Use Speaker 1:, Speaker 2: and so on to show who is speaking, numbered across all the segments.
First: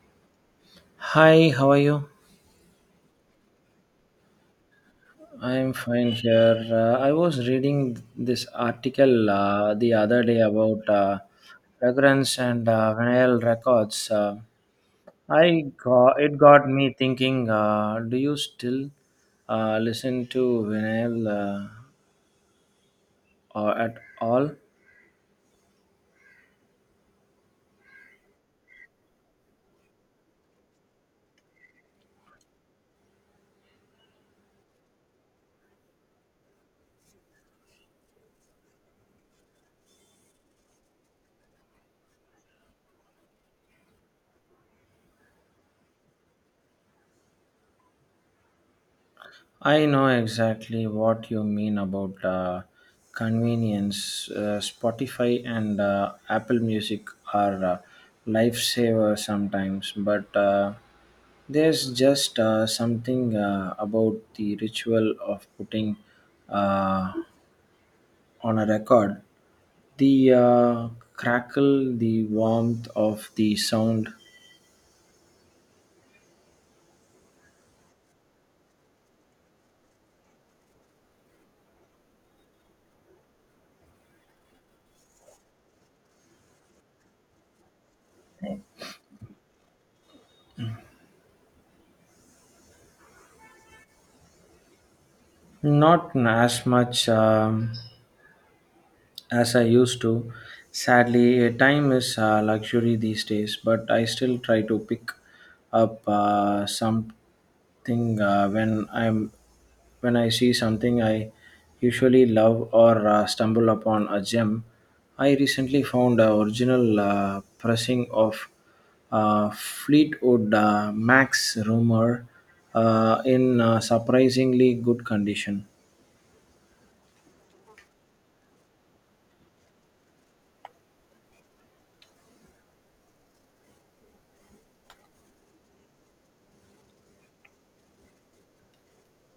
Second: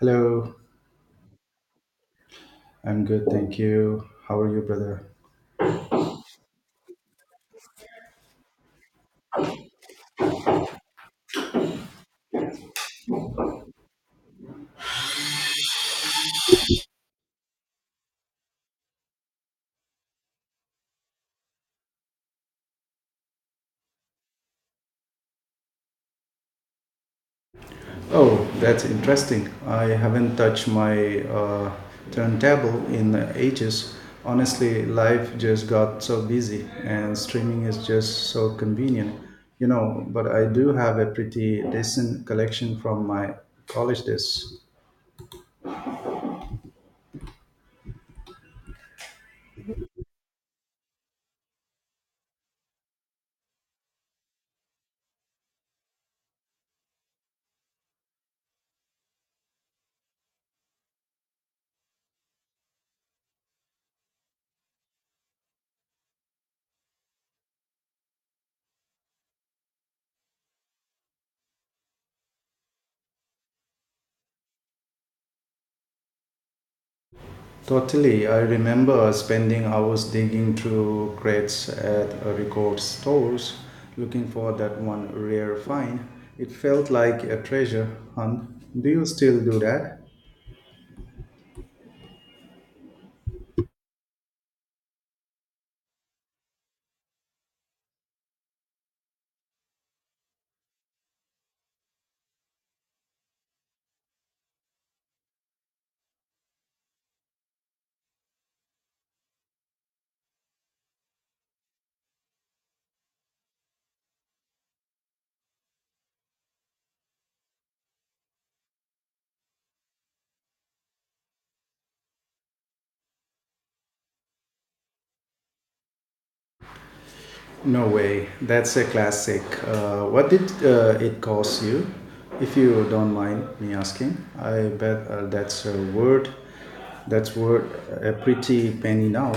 Speaker 1: Hello,
Speaker 2: Hi, how are you?
Speaker 1: I'm good, thank you. How are you, brother?
Speaker 2: I'm fine here. I was reading this article the other day about fragrance and vinyl records. I got me thinking. Do you still listen to vinyl or at all?
Speaker 1: Oh, that's interesting. I haven't touched my turntable in ages. Honestly, life just got so busy, and streaming is just so convenient. But I do have a pretty decent collection from my college days.
Speaker 2: I know exactly what you mean about convenience. Spotify and Apple Music are lifesaver sometimes, but there's just something about the ritual of putting uh, on a record. The crackle, the warmth of the sound,
Speaker 1: Totally. I remember spending hours digging through crates at record stores looking for that one rare find. It felt like a treasure hunt. Do you still do that?
Speaker 2: not as much. As I used to. Sadly, time is a luxury these days, but I still try to pick up something when I see something I usually love or stumble upon a gem. I recently found a original pressing of Fleetwood Mac's Rumor in surprisingly good condition.
Speaker 1: No way. That's a classic. What did it cost you? If you don't mind me asking, I bet that's a word. That's worth a pretty penny now.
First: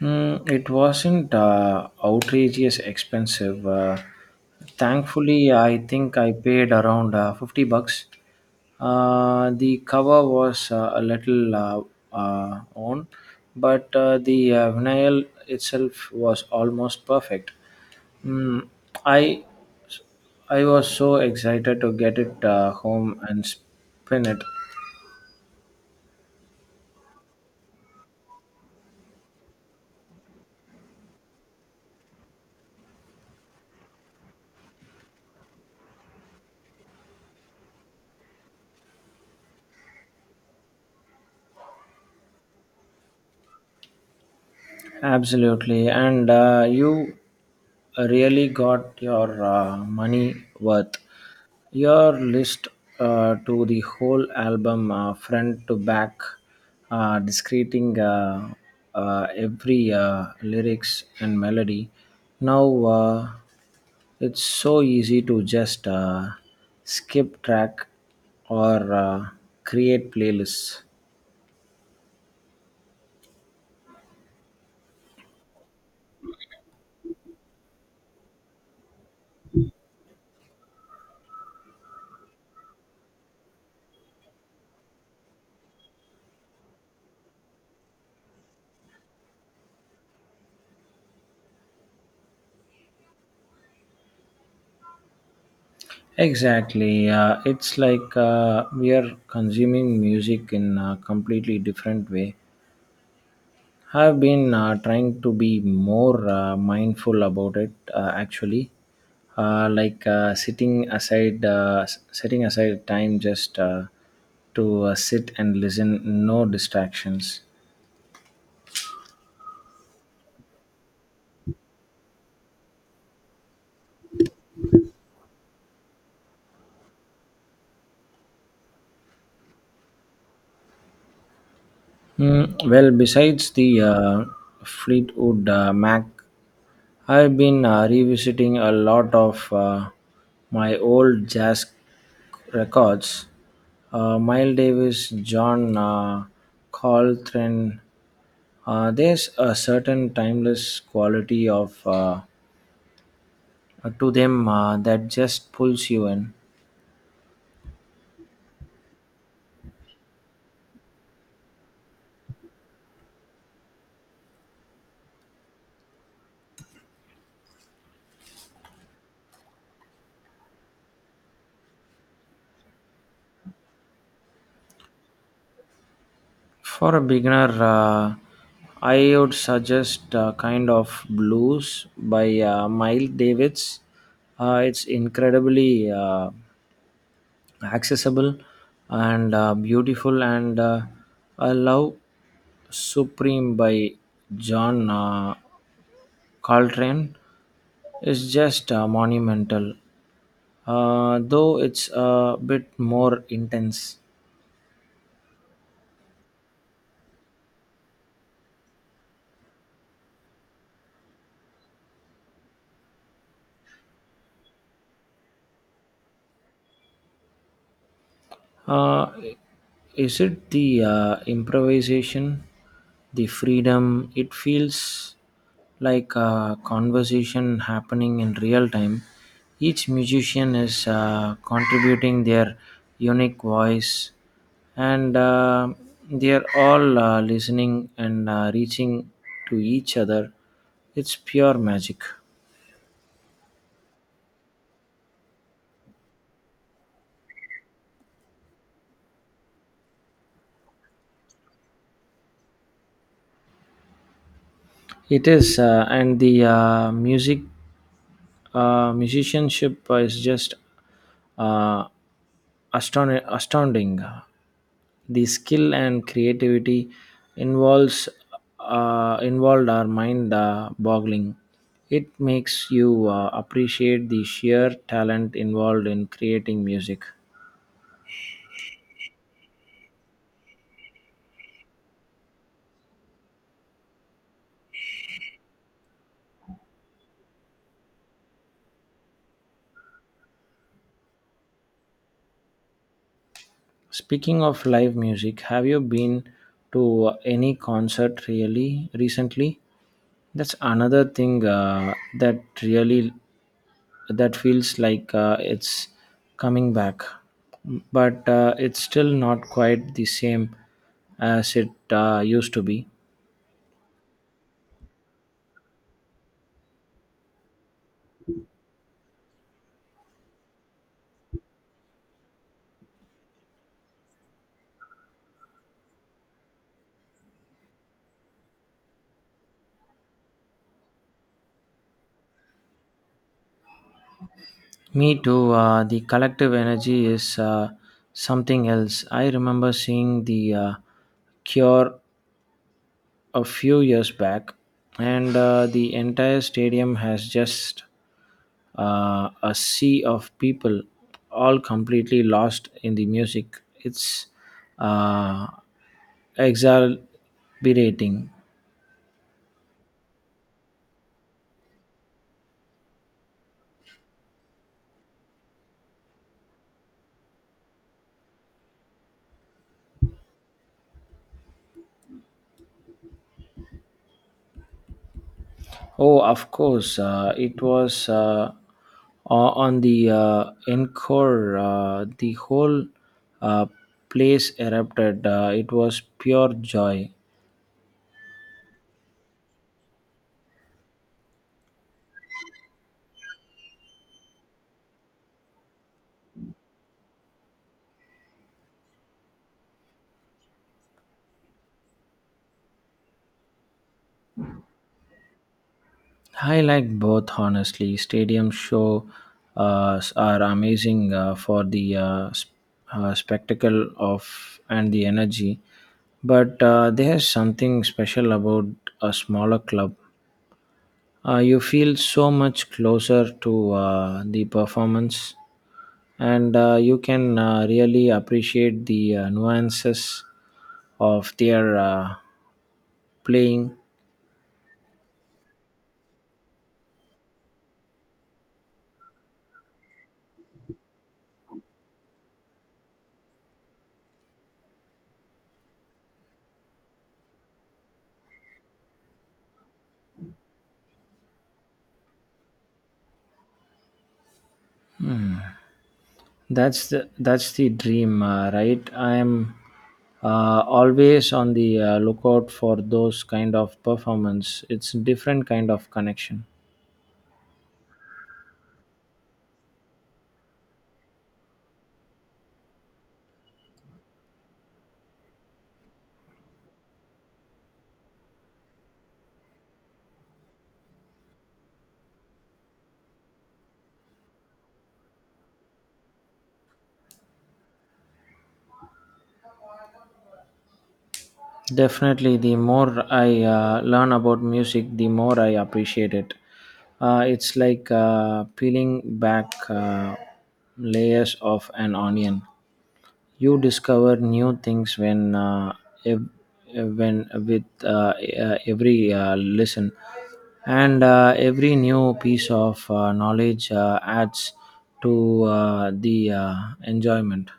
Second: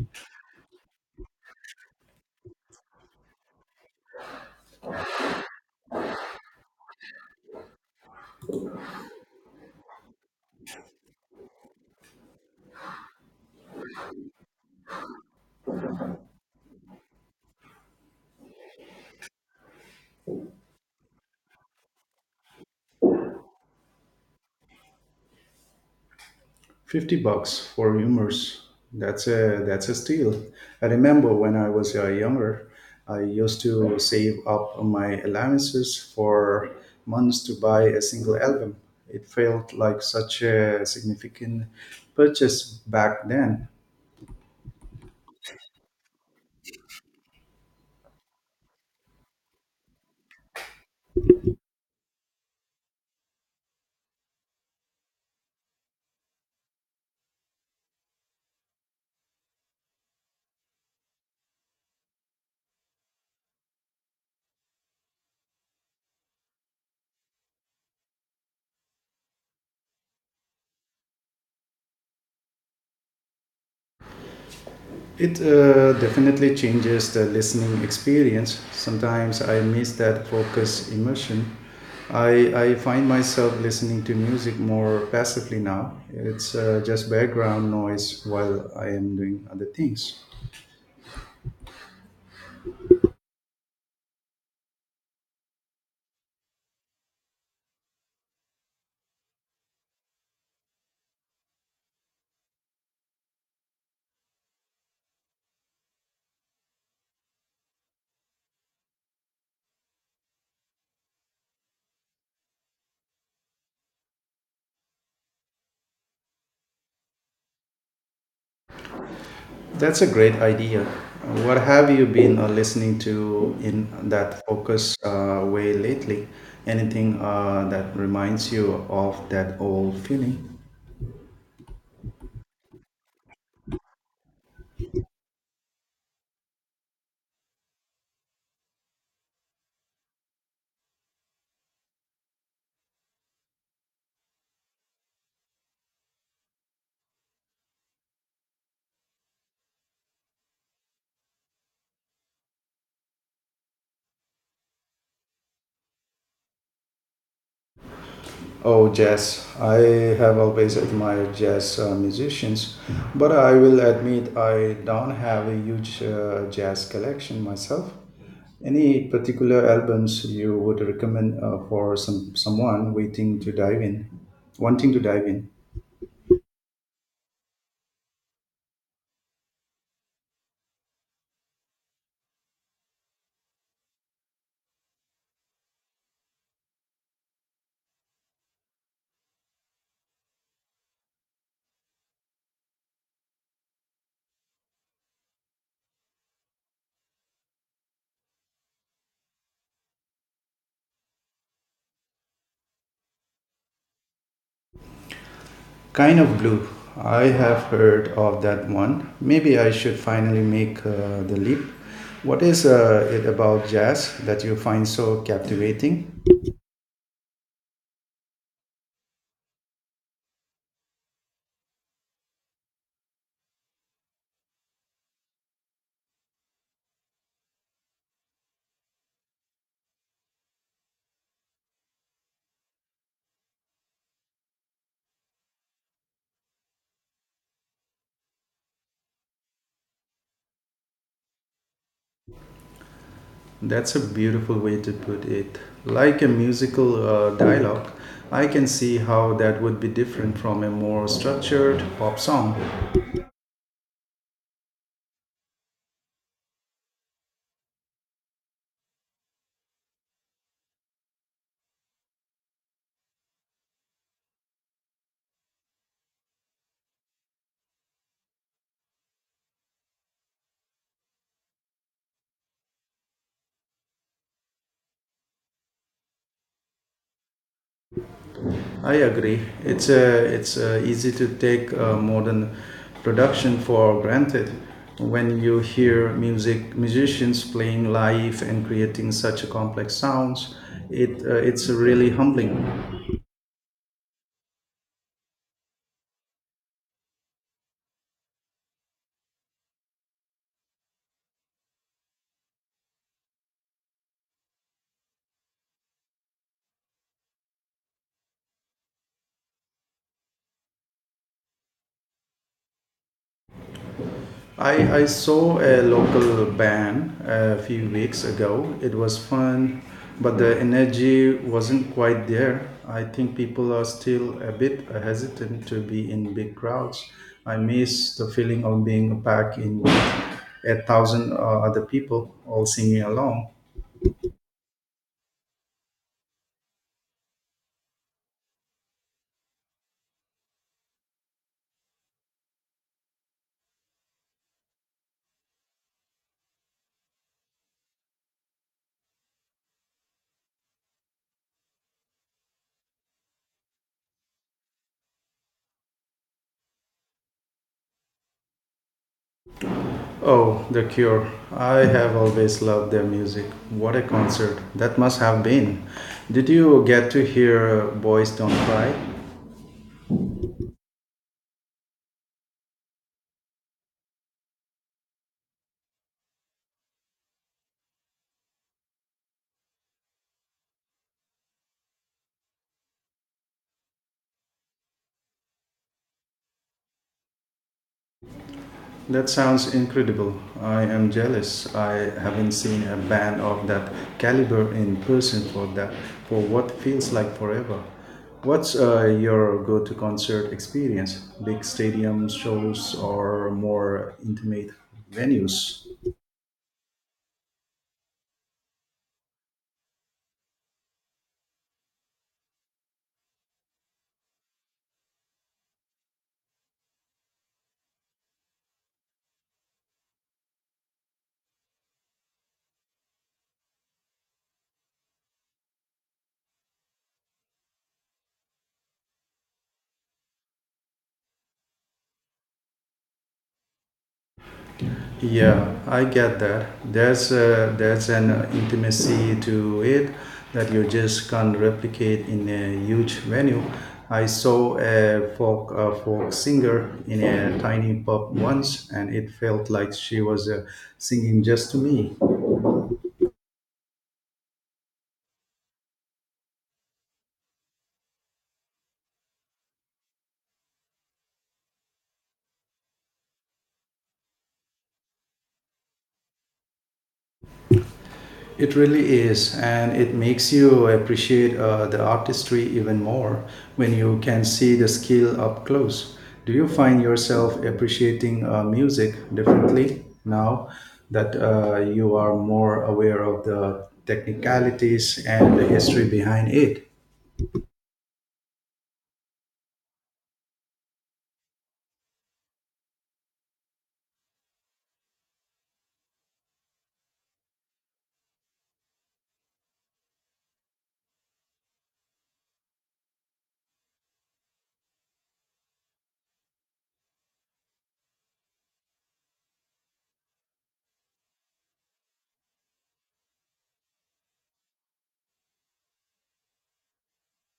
Speaker 2: Mm, it wasn't outrageous expensive. Thankfully, I think I paid around $50. The cover was a little on, but the vinyl itself was almost perfect. Mm, I I was so excited to get it home and spin it.
Speaker 1: 50 bucks for humors. That's a steal. I remember when I was younger, I used to save up my allowances for months to buy a single album. It felt like such a significant purchase back then.
Speaker 2: Absolutely, and you really got your money worth. Your list to the whole album, front to back, discreting every lyrics and melody. Now it's so easy to just skip track or create playlists.
Speaker 1: It definitely changes the listening experience. Sometimes I miss that focus immersion. I find myself listening to music more passively now. It's just background noise while I am doing other things.
Speaker 2: Exactly. It's like we are consuming music in a completely different way. I've been trying to be more mindful about it actually. Like setting aside time just to sit and listen, no distractions.
Speaker 1: That's a great idea. What have you been listening to in that focus way lately? Anything that reminds you of that old feeling?
Speaker 2: Mm, well, besides the Fleetwood Mac, I've been revisiting a lot of my old jazz records. Miles Davis, John Coltrane. There's a certain timeless quality of to them that just pulls you in.
Speaker 1: Oh, jazz. I have always admired jazz musicians, but I will admit I don't have a huge jazz collection myself. Any particular albums you would recommend for someone waiting to dive in, wanting to dive in?
Speaker 2: For a beginner, I would suggest Kind of Blues by Miles Davids. It's incredibly accessible and beautiful, and I love Supreme by John Coltrane. It's just monumental, though it's a bit more intense.
Speaker 1: Kind of Blue. I have heard of that one. Maybe I should finally make the leap. What is it about jazz that you find so captivating?
Speaker 2: Uh, is it the improvisation, the freedom? It feels like a conversation happening in real time. Each musician is contributing their unique voice, and they are all listening and reaching to each other. It's pure magic.
Speaker 1: That's a beautiful way to put it. Like a musical dialogue, I can see how that would be different from a more structured pop song.
Speaker 2: It is, and the musicianship is just uh, astounding. The skill and creativity involves involved are mind boggling. It makes you appreciate the sheer talent involved in creating music.
Speaker 1: I agree. It's easy to take modern production for granted when you hear musicians playing live and creating such a complex sounds. It's really humbling.
Speaker 2: Speaking of live music, have you been to any concert really recently? That's another thing that really that feels like it's coming back, but it's still not quite the same as it used to be.
Speaker 1: I saw a local band a few weeks ago. It was fun, but the energy wasn't quite there. I think people are still a bit hesitant to be in big crowds. I miss the feeling of being back in with a thousand other people all singing along.
Speaker 2: Me too. The collective energy is something else. I remember seeing the Cure a few years back, and the entire stadium has just a sea of people, all completely lost in the music. It's uh, exhilarating.
Speaker 1: Oh, The Cure. I have always loved their music. What a concert that must have been. Did you get to hear Boys Don't Cry?
Speaker 2: Oh, of course, it was on the encore. The whole uh, place erupted. It was pure joy.
Speaker 1: That sounds incredible. I am jealous. I haven't seen a band of that caliber in person for what feels like forever. What's your go-to concert experience? Big stadium shows or more intimate venues?
Speaker 2: I like both, honestly. Stadium show are amazing for the spectacle of and the energy, but there's something special about a smaller club. You feel so much closer to the performance, and you can really appreciate the nuances of their playing.
Speaker 1: Yeah, I get that. There's an intimacy to it that you just can't replicate in a huge venue. I saw a folk singer in a tiny pub once, and it felt like she was singing just to me.
Speaker 2: That's the dream, right? I am always on the lookout for those kind of performance. It's different kind of connection.
Speaker 1: It really is, and it makes you appreciate the artistry even more when you can see the skill up close. Do you find yourself appreciating music differently now that you are more aware of the technicalities and the history behind it?
Speaker 2: Definitely, the more I learn about music, the more I appreciate it. It's like peeling back layers of an onion. You discover new things when ev- when with every listen, and every new piece of knowledge adds to the enjoyment.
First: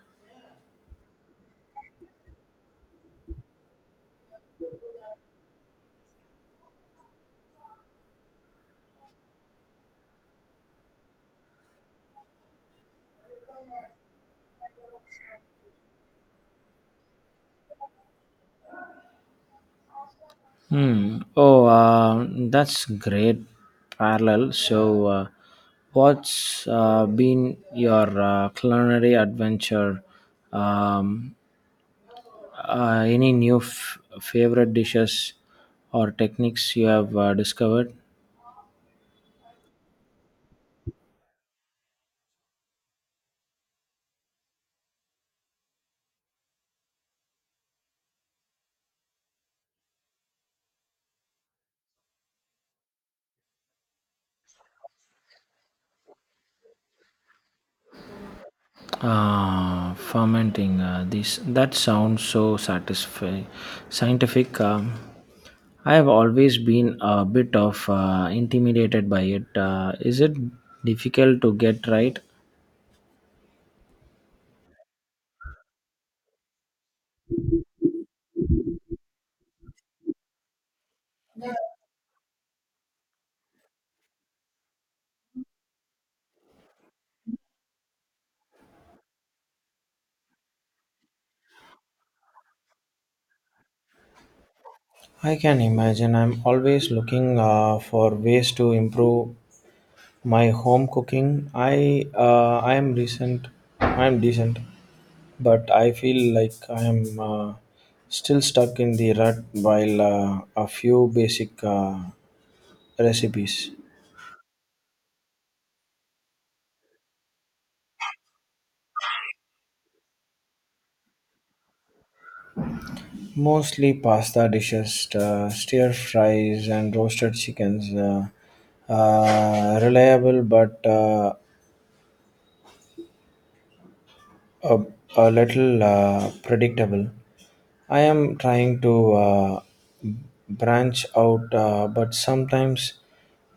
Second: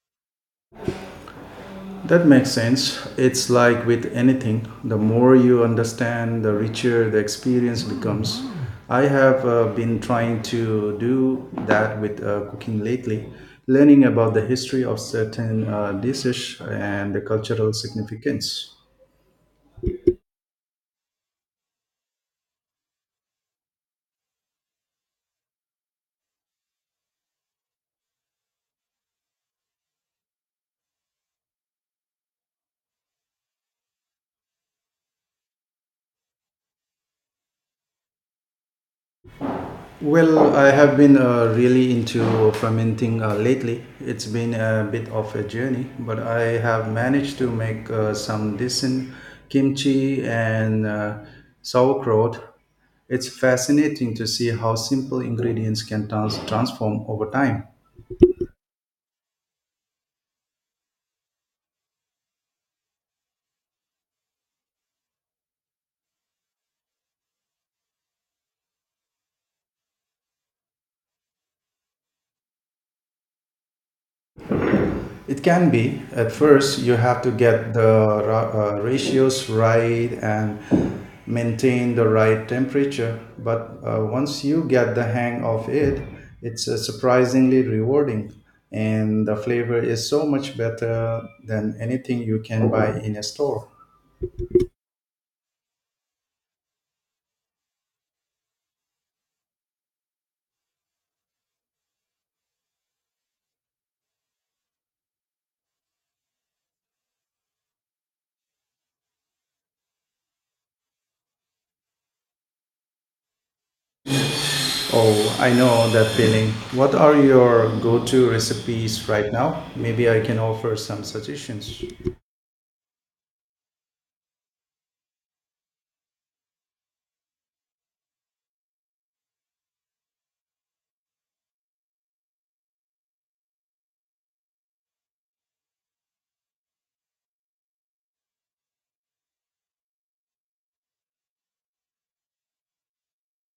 Speaker 1: That makes sense. It's like with anything, the more you understand, the richer the experience becomes. I have been trying to do that with cooking lately, learning about the history of certain dishes and the cultural significance.
Speaker 2: Hmm. Oh, that's great parallel. So, what's been your culinary adventure? Um, any new favorite dishes or techniques you have discovered?
Speaker 1: Well, I have been really into fermenting lately. It's been a bit of a journey, but I have managed to make some decent kimchi and sauerkraut. It's fascinating to see how simple ingredients can transform over time.
Speaker 2: Ah, fermenting. This that sounds so satisfying, scientific. I have always been a bit of intimidated by it. Is it difficult to get right?
Speaker 1: It can be. At first, you have to get the ratios right and maintain the right temperature. But once you get the hang of it, it's surprisingly rewarding. And the flavor is so much better than anything you can buy in a store.
Speaker 2: I can imagine I'm always looking for ways to improve my home cooking. I am decent, but I feel like I am still stuck in the rut while a few basic recipes,
Speaker 1: Oh, I know that feeling. What are your go to recipes right now? Maybe I can offer some suggestions.
Speaker 2: mostly pasta dishes, stir fries, and roasted chickens, reliable but a, a little predictable. I am trying to branch out, but sometimes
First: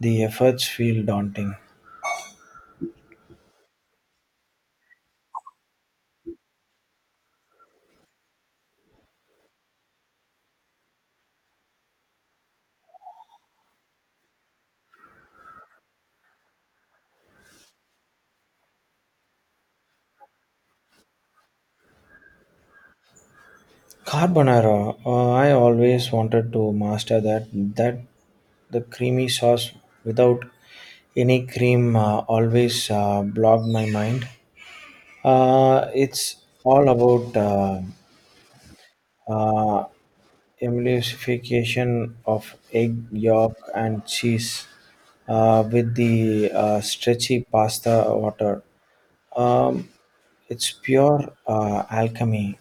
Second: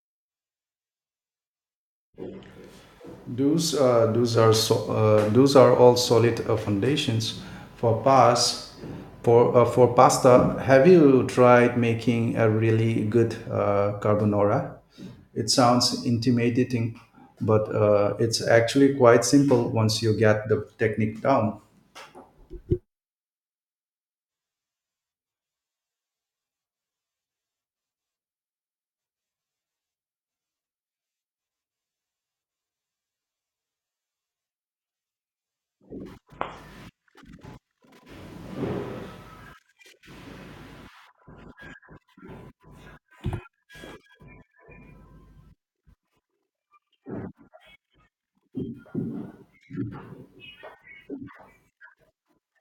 Speaker 2: the efforts feel daunting.
Speaker 1: Those are all solid foundations for pas. For pasta, have you tried making a really good carbonara? It sounds intimidating, but it's actually quite simple once you get the technique down.
Speaker 2: Carbonara, I always wanted to master that. That the creamy sauce without any cream always blocked my mind. It's all about uh, emulsification of egg yolk and cheese with the stretchy pasta water. Um, it's pure alchemy.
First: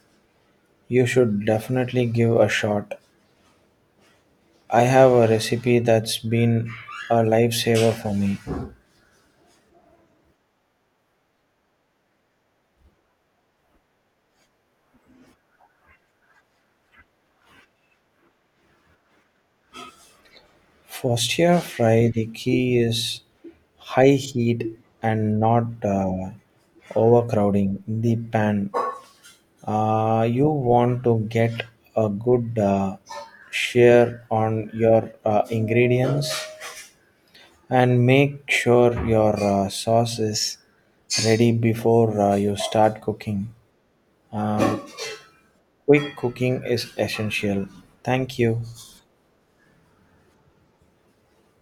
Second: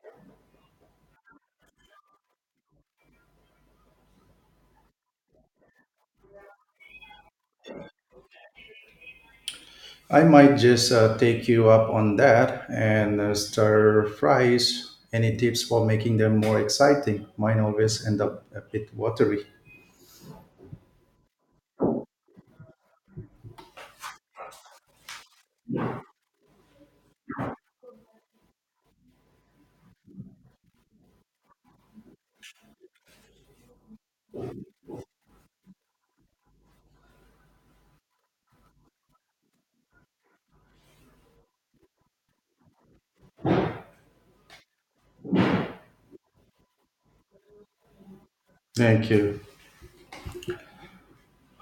Speaker 2: You should definitely give a shot. I have a recipe that's been a lifesaver for me.
Speaker 1: I might just take you up on that and stir fries. Any tips for making them more exciting? Mine always end up a bit watery.
Speaker 2: For stir fry, the key is high heat and not overcrowding the pan. You want to get a good share on your ingredients and make sure your sauce is ready before you start cooking. Quick cooking is essential. Thank you.
Speaker 1: Thank you.